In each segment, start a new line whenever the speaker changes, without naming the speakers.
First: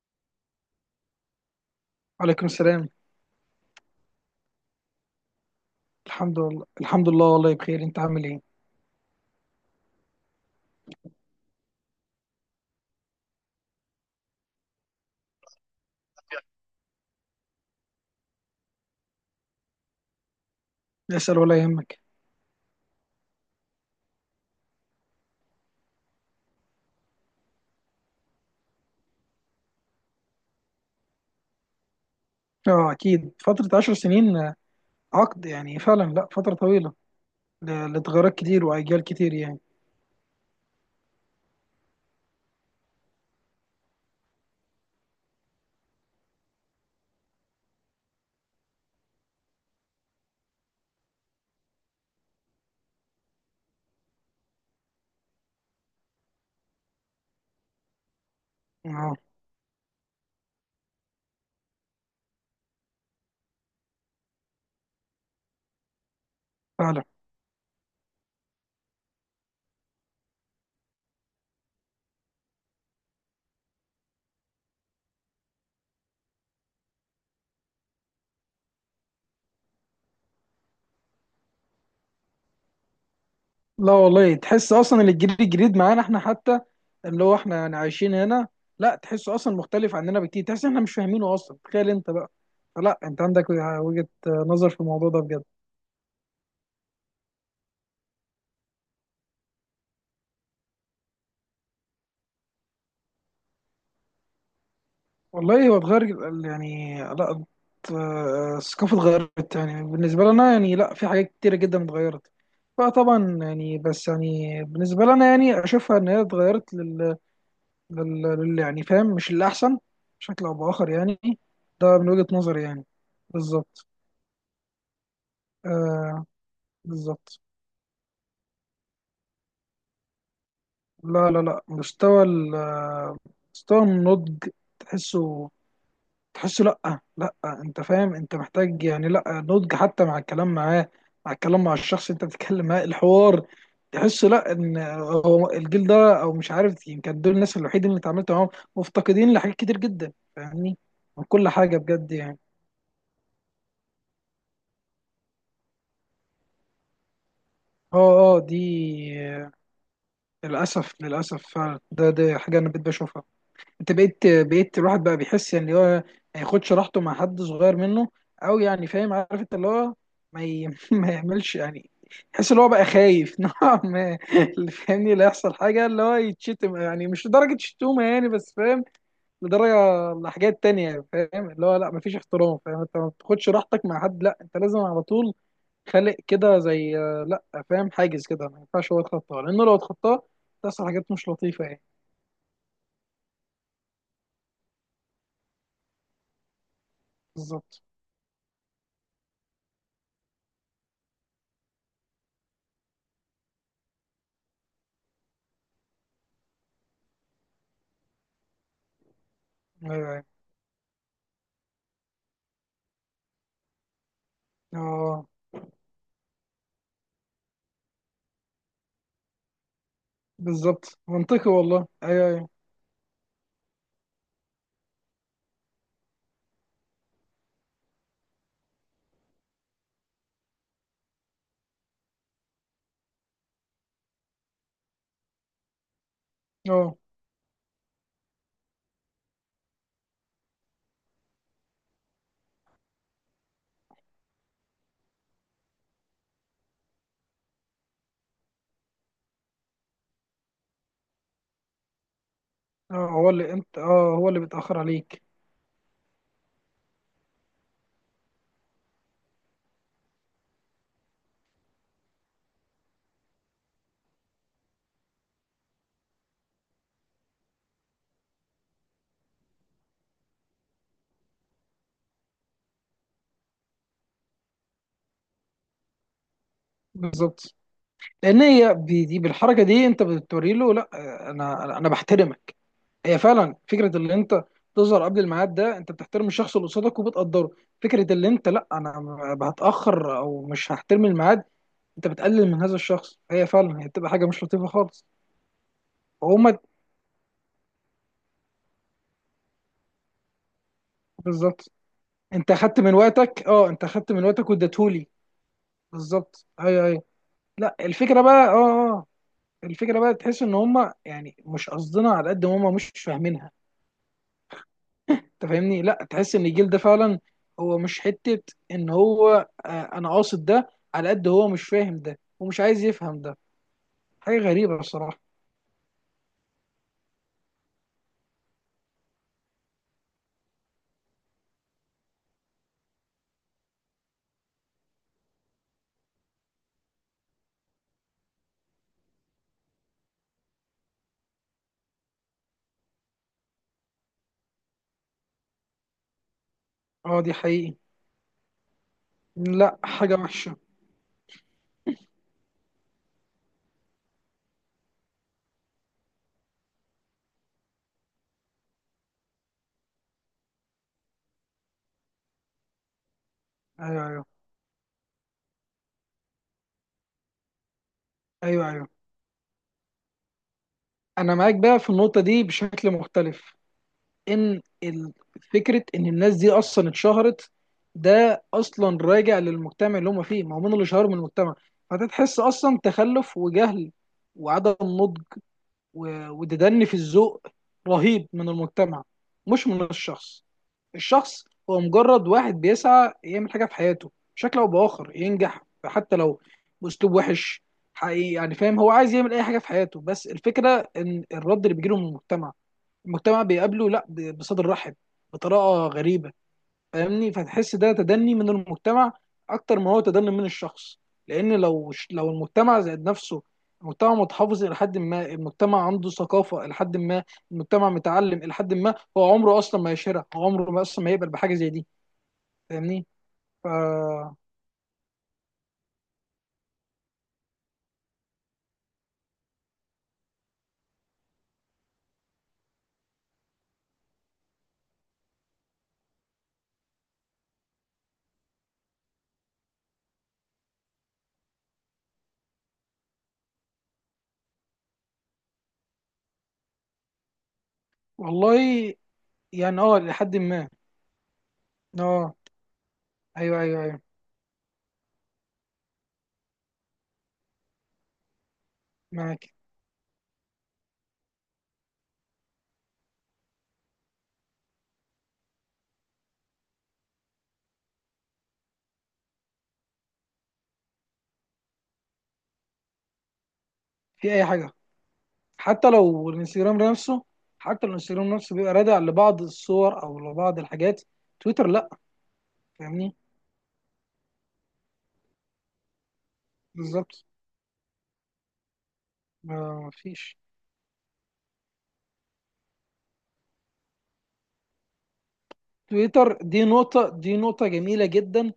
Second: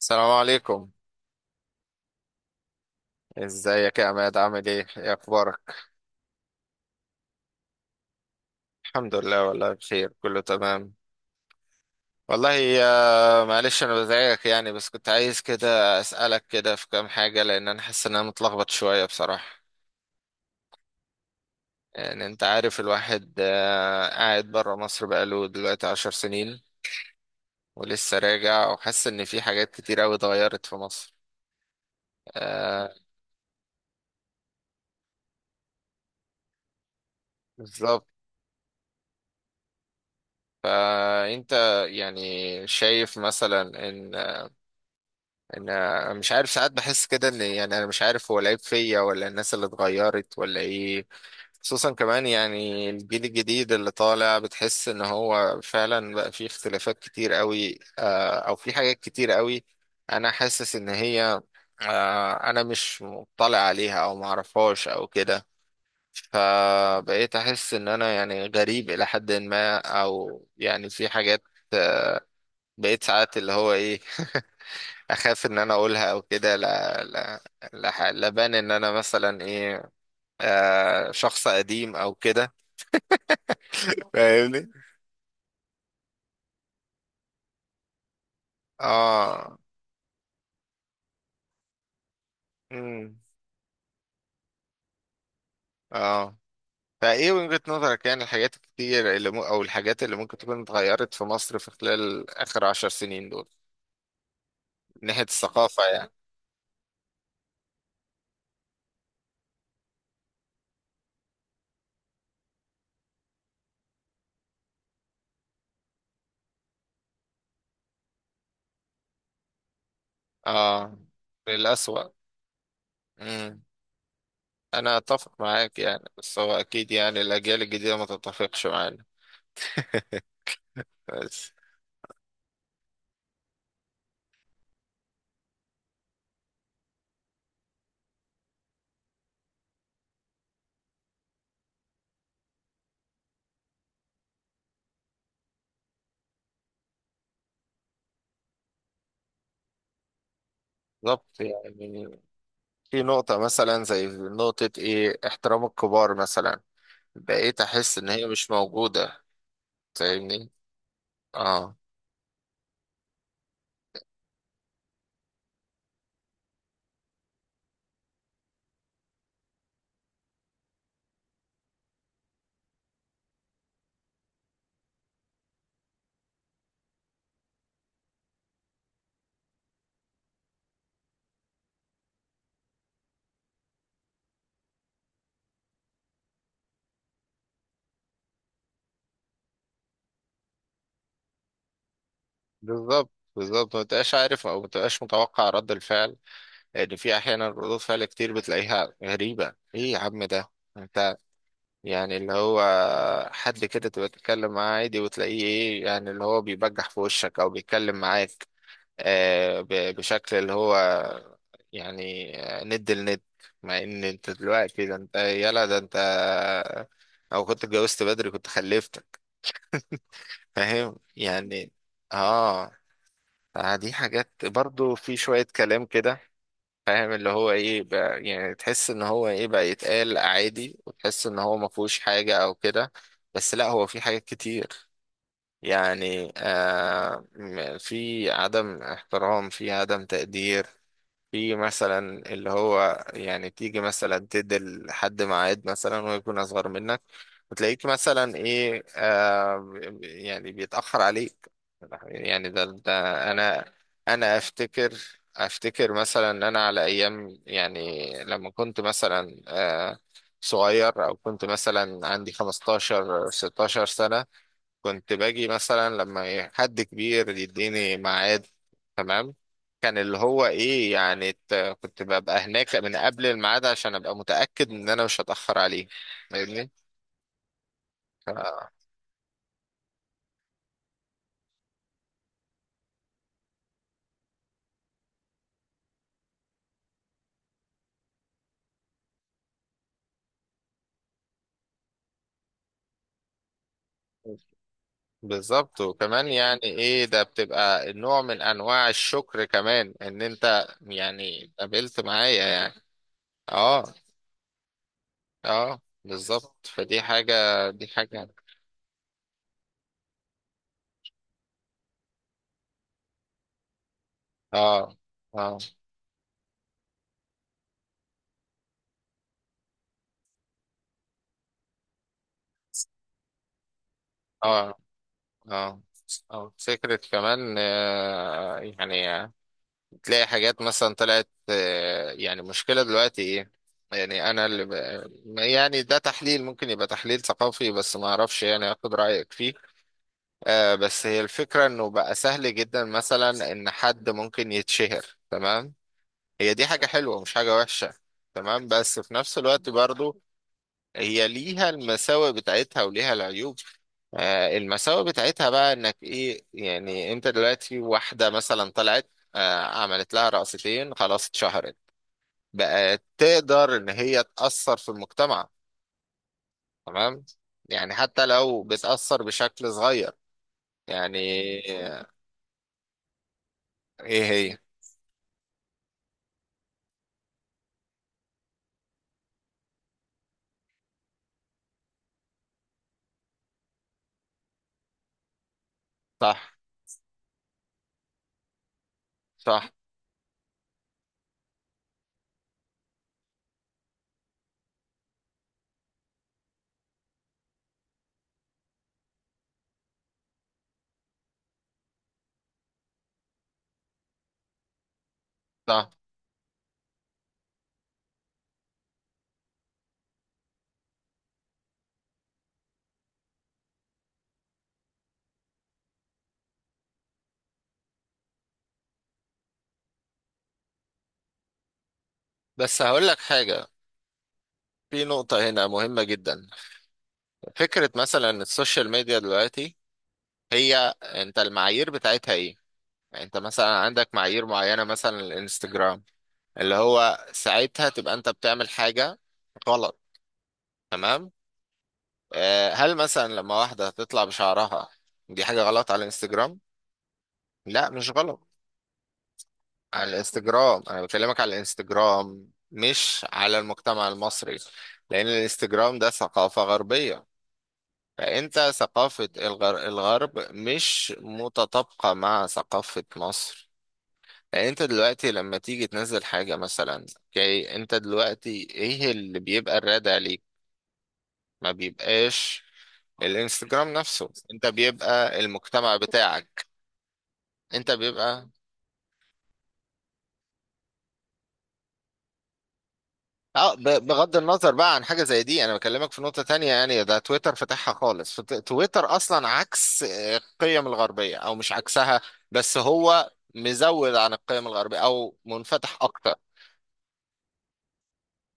السلام عليكم.
وعليكم السلام.
ازيك يا عماد، عامل ايه؟ ايه اخبارك؟
الحمد لله، الحمد لله، والله بخير. انت عامل ايه؟
الحمد لله، والله بخير، كله تمام. والله يا معلش، انا بزعجك يعني بس كنت عايز كده اسالك كده في كام حاجه، لان انا حاسس ان انا متلخبط شويه بصراحه.
اسال ولا يهمك.
يعني انت عارف الواحد، قاعد بره مصر بقاله دلوقتي 10 سنين. ولسه راجع، وحاسس ان في حاجات كتير قوي اتغيرت في مصر. آه،
اه، اكيد فتره 10 سنين، عقد يعني. فعلا، لا، فتره طويله.
بالظبط.
لتغيرات كتير، واجيال كتير، يعني.
فانت يعني شايف مثلا ان ان انا مش عارف، ساعات بحس كده ان يعني انا مش عارف، هو العيب فيا ولا الناس اللي اتغيرت ولا ايه. خصوصا كمان يعني الجيل الجديد اللي طالع، بتحس ان هو فعلا بقى فيه اختلافات كتير قوي، او في حاجات
اه،
كتير قوي. انا حاسس ان هي، انا مش مطلع عليها، او معرفهاش، او كده.
فعلا.
فبقيت احس ان انا يعني غريب الى حد ما، او يعني في حاجات. آه، بقيت ساعات اللي هو ايه، اخاف ان انا اقولها او كده. لا، لا، لا، لبان ان انا مثلا ايه، شخص قديم او كده.
لا والله،
فاهمني.
تحس اصلا اللي الجيل الجديد معانا احنا، حتى اللي هو احنا يعني عايشين هنا. لا، تحسه اصلا
اه،
مختلف عننا بكتير، تحس احنا مش فاهمينه اصلا. تخيل انت بقى. لا،
امم
انت عندك وجهة نظر في الموضوع ده بجد.
اه. فايه وجهة نظرك يعني، الحاجات الكتير اللي او الحاجات اللي ممكن تكون اتغيرت في مصر في خلال اخر 10 سنين دول، من ناحية
والله هو
الثقافة
اتغير،
يعني.
يعني، لا، الثقافة اتغيرت يعني بالنسبة لنا، يعني لا، في حاجات كتيرة جدا اتغيرت. فطبعا يعني، بس يعني بالنسبة لنا، يعني أشوفها إن هي اتغيرت لل... يعني فاهم، مش الأحسن، بشكل أو بآخر
اه،
يعني. ده
للأسوأ.
من وجهة نظري يعني.
امم
بالظبط.
انا اتفق معاك يعني،
آه،
بس هو اكيد يعني
بالظبط.
الاجيال الجديدة ما تتفقش معانا
لا، لا،
بس.
لا، مستوى مستوى النضج، تحسه. تحسه لأ، لأ. أنت فاهم، أنت محتاج يعني، لأ، نضج حتى مع الكلام معاه، مع الكلام مع الشخص أنت بتتكلم معاه، الحوار تحسه لأ. إن هو الجيل ده، أو مش عارف، يمكن دول الناس الوحيدين اللي اتعاملت معاهم، مفتقدين لحاجات كتير جدا، فاهمني، من
بالظبط
كل حاجة، بجد
يعني.
يعني.
في نقطة مثلا زي نقطة ايه احترام الكبار مثلا، بقيت
اه،
احس ان هي
اه،
مش
دي
موجودة. فاهمني.
للأسف، للأسف،
اه،
فعلا ده حاجة أنا بقيت بشوفها. انت بقيت الواحد بقى بيحس ان هو ما ياخدش راحته مع حد صغير منه، او يعني فاهم، عارف انت اللي هو ما, ي... ما يعملش يعني. يحس ان هو بقى خايف نوعا ما، اللي فاهمني لا يحصل حاجه اللي هو يتشتم، يعني مش لدرجه شتومه يعني، بس فاهم، لدرجه لحاجات تانية. فاهم اللي هو لا، ما فيش احترام. فاهم انت ما بتاخدش راحتك مع حد. لا، انت لازم على طول خالق كده، زي، لا، فاهم، حاجز كده ما ينفعش هو يتخطاه، لانه لو اتخطاه تحصل حاجات مش لطيفه يعني.
بالظبط، بالظبط، ما تبقاش عارف او ما تبقاش متوقع رد الفعل. لان في احيانا ردود
بالظبط،
فعل كتير بتلاقيها غريبة، ايه يا عم ده، انت يعني اللي هو حد كده تبقى تتكلم معاه عادي وتلاقيه ايه، يعني اللي هو بيبجح في وشك، او بيتكلم معاك
ايوه، ايوه.
بشكل اللي هو يعني ند لند، مع ان انت دلوقتي ده انت
اه،
يلا، ده انت او كنت اتجوزت بدري كنت خلفتك. فاهم
بالظبط، منطقي
يعني.
والله، ايوه، ايوه.
اه. دي حاجات برضو، في شوية كلام كده، فاهم اللي هو ايه بقى، يعني تحس ان هو ايه بقى يتقال عادي، وتحس ان هو ما فيهوش حاجة او كده. بس لا، هو في حاجات كتير يعني،
اه،
في عدم احترام، في عدم تقدير. في مثلا اللي هو يعني تيجي مثلا تدي لحد ميعاد مثلا ويكون أصغر منك، وتلاقيك مثلا إيه، يعني بيتأخر عليك، يعني ده,
اه،
ده أنا
هو
أنا
اللي بيتاخر
أفتكر
عليك.
أفتكر مثلا إن أنا على أيام، يعني لما كنت مثلا صغير، أو كنت مثلا عندي 15 16 سنة، كنت باجي مثلا لما إيه حد كبير يديني ميعاد، تمام. كان اللي هو ايه يعني، كنت ببقى هناك من قبل الميعاد، عشان ابقى متأكد ان انا مش هتأخر عليه. فاهمني.
بالظبط،
ف-
لان هي دي، بالحركه دي انت بتوري له لا، انا انا أنا بحترمك. هي فعلا فكره اللي انت تظهر قبل الميعاد، ده انت بتحترم الشخص اللي قصادك وبتقدره. فكره اللي انت لا انا هتاخر او مش هحترم الميعاد، انت بتقلل من هذا الشخص. هي فعلا، هي بتبقى حاجه مش لطيفه خالص.
بالظبط. وكمان
وهما
يعني ايه ده، بتبقى نوع من انواع الشكر كمان، ان انت يعني
بالظبط.
قابلت معايا
انت
يعني.
اخدت من وقتك، اه،
اه،
انت اخدت من وقتك واديتهولي.
اه،
بالظبط،
بالظبط.
ايوه،
فدي
ايوه.
حاجة،
لا،
دي
الفكره
حاجة.
بقى اه أه. الفكره بقى تحس ان هم يعني مش قصدنا على قد ما هم مش فاهمينها.
اه،
انت
اه،
فاهمني، لا، تحس ان الجيل ده فعلا هو مش حته. ان هو انا قاصد ده على قد هو مش فاهم ده ومش عايز يفهم ده. حاجه
اه،
غريبه بصراحه.
اه، او فكرة كمان، يعني، تلاقي حاجات مثلا طلعت، يعني مشكلة دلوقتي ايه، يعني انا اللي يعني ده تحليل ممكن يبقى تحليل ثقافي، بس ما اعرفش يعني، اخد رأيك فيه. بس هي الفكرة انه بقى سهل جدا مثلا ان حد ممكن يتشهر، تمام. هي دي حاجة حلوة،
اه، دي
مش حاجة
حقيقي.
وحشة. تمام، بس في نفس الوقت
لا، حاجه
برضو
وحشه.
هي ليها المساوئ بتاعتها وليها العيوب. المساوئ بتاعتها بقى انك ايه، يعني انت دلوقتي واحدة مثلا طلعت، عملت لها رقصتين خلاص اتشهرت، بقت تقدر ان
ايوه،
هي
ايوه،
تأثر في المجتمع، تمام، يعني حتى لو
ايوه، ايوه.
بتأثر بشكل صغير
انا
يعني،
معاك بقى في
آه،
النقطه دي بشكل مختلف.
ايه هي.
ان فكره ان الناس دي اصلا اتشهرت، ده اصلا راجع للمجتمع اللي هم فيه. ما هو من اللي شهرهم المجتمع، فتتحس اصلا تخلف وجهل وعدم نضج
صح،
وتدني في الذوق رهيب من المجتمع، مش
صح،
من الشخص. الشخص هو مجرد واحد بيسعى يعمل حاجه في حياته بشكل او باخر، ينجح حتى لو باسلوب وحش. حقيقي يعني، فاهم، هو عايز يعمل اي حاجه في حياته. بس الفكره ان الرد اللي بيجيله من المجتمع، المجتمع بيقابله لا بصدر رحب، بطريقه
صح.
غريبه، فاهمني، فتحس ده تدني من المجتمع اكتر ما هو تدني من الشخص. لان لو لو المجتمع زائد نفسه، المجتمع متحفظ الى حد ما، المجتمع عنده ثقافه الى حد ما، المجتمع متعلم الى حد ما، هو عمره اصلا ما يشهرها، هو عمره ما اصلا ما يقبل بحاجه زي دي.
بس هقول
فاهمني.
لك حاجة،
ف
في نقطة هنا مهمة جدا، فكرة مثلا السوشيال ميديا دلوقتي، هي انت المعايير بتاعتها ايه؟ يعني انت مثلا عندك معايير معينة، مثلا الانستجرام اللي هو ساعتها تبقى انت بتعمل حاجة غلط، تمام. هل مثلا لما واحدة تطلع بشعرها دي حاجة غلط على الانستجرام؟ لا، مش غلط.
والله يعني، اه،
على
لحد ما.
الانستجرام انا بكلمك، على
اه،
الانستجرام مش على
ايوه، ايوه، ايوه،
المجتمع المصري، لان الانستجرام ده ثقافة غربية. فانت ثقافة
معاك
الغرب مش متطابقة مع ثقافة مصر. يعني انت دلوقتي لما تيجي تنزل حاجة مثلا، اوكي، انت دلوقتي ايه اللي بيبقى الرادع ليك؟ ما بيبقاش. الانستجرام نفسه،
في اي
انت
حاجه.
بيبقى
حتى
المجتمع
لو
بتاعك،
الانستجرام نفسه حتى
انت
لو الانستجرام
بيبقى.
نفسه بيبقى رادع لبعض الصور او لبعض الحاجات. تويتر لا، فاهمني.
اه، بغض النظر بقى عن حاجة زي دي، انا بكلمك في نقطة تانية. يعني ده
بالظبط،
تويتر فتحها خالص، تويتر اصلا
ما
عكس
فيش.
القيم الغربية، او مش عكسها. بس هو مزود عن القيم الغربية، او منفتح اكتر.
تويتر دي نقطة جميلة جدا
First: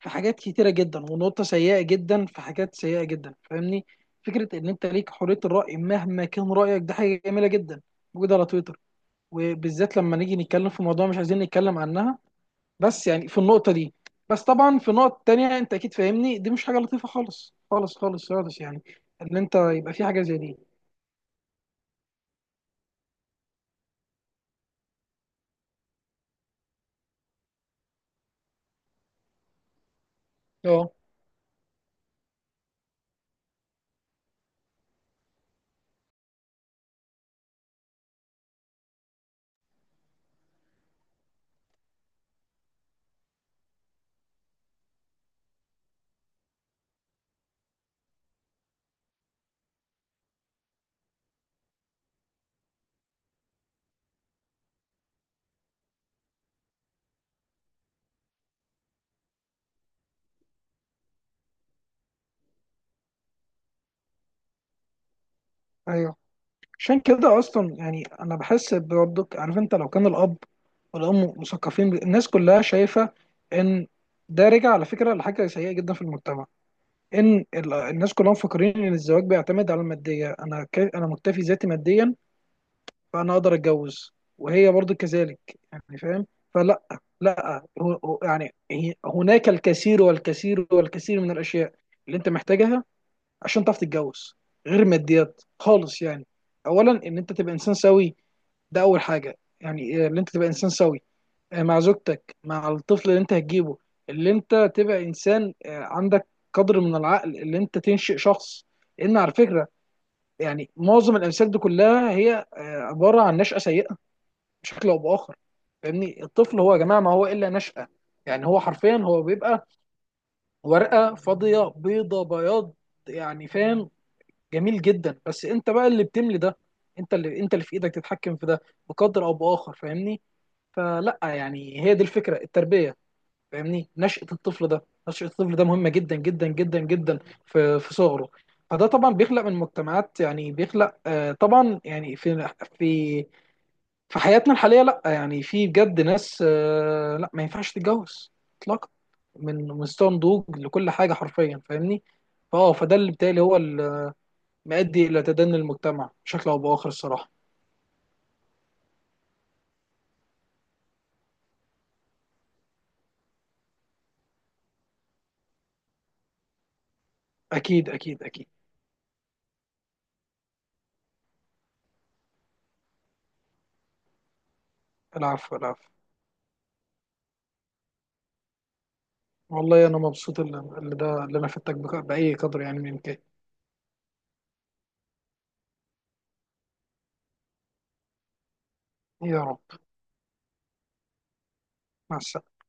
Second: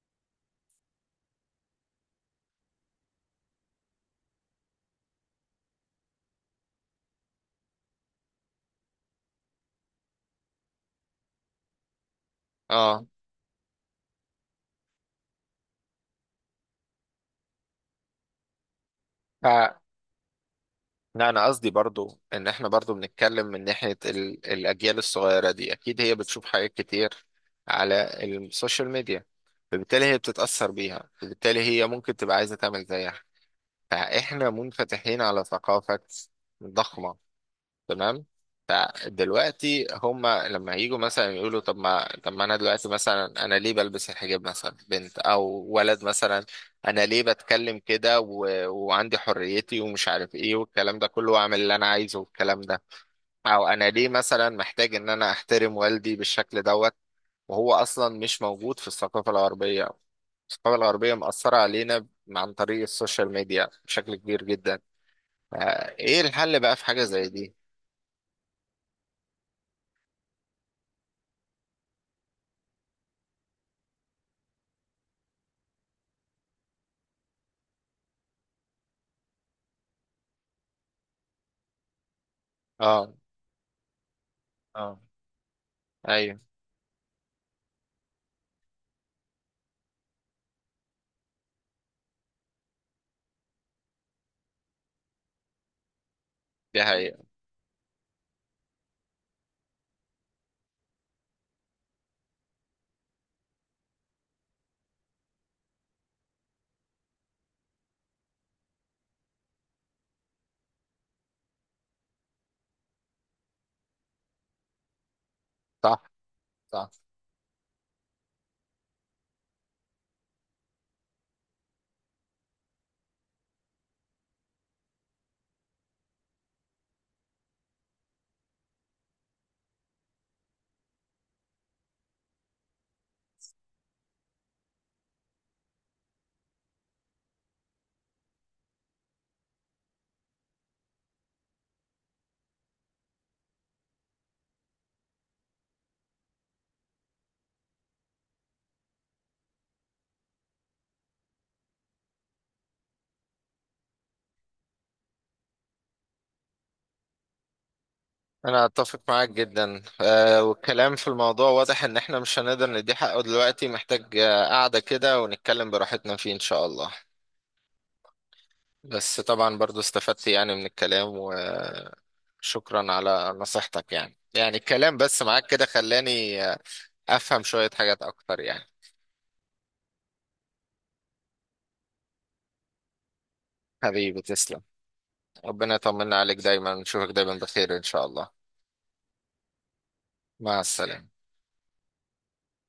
في حاجات كتيرة جدا، ونقطة سيئة جدا في حاجات سيئة جدا، فاهمني. فكرة ان انت ليك حرية الرأي مهما كان رأيك، ده حاجة جميلة جدا موجودة على تويتر، وبالذات لما نيجي نتكلم في موضوع مش عايزين نتكلم عنها،
اه،
بس يعني في النقطة دي. بس طبعا في نقط تانية، انت اكيد فاهمني، دي مش حاجة لطيفة خالص، خالص، خالص، خالص يعني، ان انت يبقى في حاجة زي دي.
لا انا قصدي برضو ان احنا برضو بنتكلم من ناحية الاجيال الصغيرة دي، اكيد هي بتشوف حاجات كتير على السوشيال ميديا، فبالتالي هي بتتأثر
اه،
بيها، فبالتالي هي ممكن تبقى عايزة تعمل زيها. فاحنا منفتحين على ثقافة ضخمة، تمام. فدلوقتي هما لما هيجوا مثلا يقولوا، طب ما انا دلوقتي، مثلا انا ليه بلبس الحجاب مثلا بنت او ولد مثلا، انا ليه بتكلم كده وعندي حريتي، ومش عارف ايه والكلام ده كله، واعمل اللي انا عايزه والكلام ده، او انا ليه مثلا محتاج ان انا احترم والدي بالشكل دوت، وهو اصلا مش موجود في الثقافة الغربية. الثقافة الغربية مأثرة علينا عن طريق السوشيال ميديا بشكل كبير جدا.
ايوه.
فايه الحل بقى في
عشان
حاجة زي
كده
دي؟
اصلا يعني انا بحس برضك، عارف انت لو كان الاب والام مثقفين الناس كلها شايفة ان ده رجع على فكرة لحاجة سيئة جدا في المجتمع. ان الناس كلها مفكرين ان الزواج بيعتمد على المادية. انا مكتفي ذاتي ماديا،
اه،
فانا اقدر اتجوز، وهي برضو
اه،
كذلك، يعني فاهم.
ايوه،
فلا، لا هناك الكثير والكثير والكثير من الاشياء اللي انت محتاجها عشان تعرف تتجوز، غير ماديات خالص يعني.
دي
اولا ان
حقيقة،
انت تبقى انسان سوي. ده اول حاجه، يعني إيه؟ ان انت تبقى انسان سوي، مع زوجتك، مع الطفل اللي انت هتجيبه، اللي انت تبقى انسان، عندك قدر من العقل اللي انت تنشئ شخص. لان على فكره، يعني معظم الامثال دي كلها هي عباره عن نشأة سيئه بشكل او باخر.
صح،
فاهمني، الطفل هو يا
صح.
جماعه ما هو الا نشأة. يعني هو حرفيا هو بيبقى ورقه فاضيه، بيضه بياض، يعني فاهم. جميل جدا، بس انت بقى اللي بتملي ده. انت اللي في ايدك تتحكم في ده بقدر او باخر، فاهمني. فلا يعني، هي دي الفكره، التربيه. فاهمني، نشأة الطفل ده مهمه جدا جدا جدا جدا في في صغره. فده طبعا بيخلق من مجتمعات، يعني بيخلق طبعا يعني في في حياتنا الحاليه. لا يعني في بجد ناس، لا، ما ينفعش تتجوز اطلاقا، من مستوى نضوج لكل حاجه حرفيا، فاهمني. فده اللي بالتالي هو اللي مؤدي الى تدني المجتمع بشكل او باخر الصراحه.
انا اتفق معاك جدا. والكلام في الموضوع واضح ان احنا مش هنقدر ندي حقه دلوقتي، محتاج قعدة كده ونتكلم براحتنا فيه ان شاء الله.
اكيد، اكيد، اكيد.
بس طبعا برضو استفدت يعني من الكلام، وشكرا على نصيحتك، يعني الكلام بس معاك
العفو،
كده
العفو.
خلاني افهم شوية حاجات اكتر يعني.
والله انا مبسوط اللي ده اللي انا فدتك باي قدر يعني من الامكان.
حبيبي تسلم. ربنا يطمنا عليك دايما، نشوفك دايما بخير ان شاء الله.
يا رب.
مع السلامة.
مع السلامه.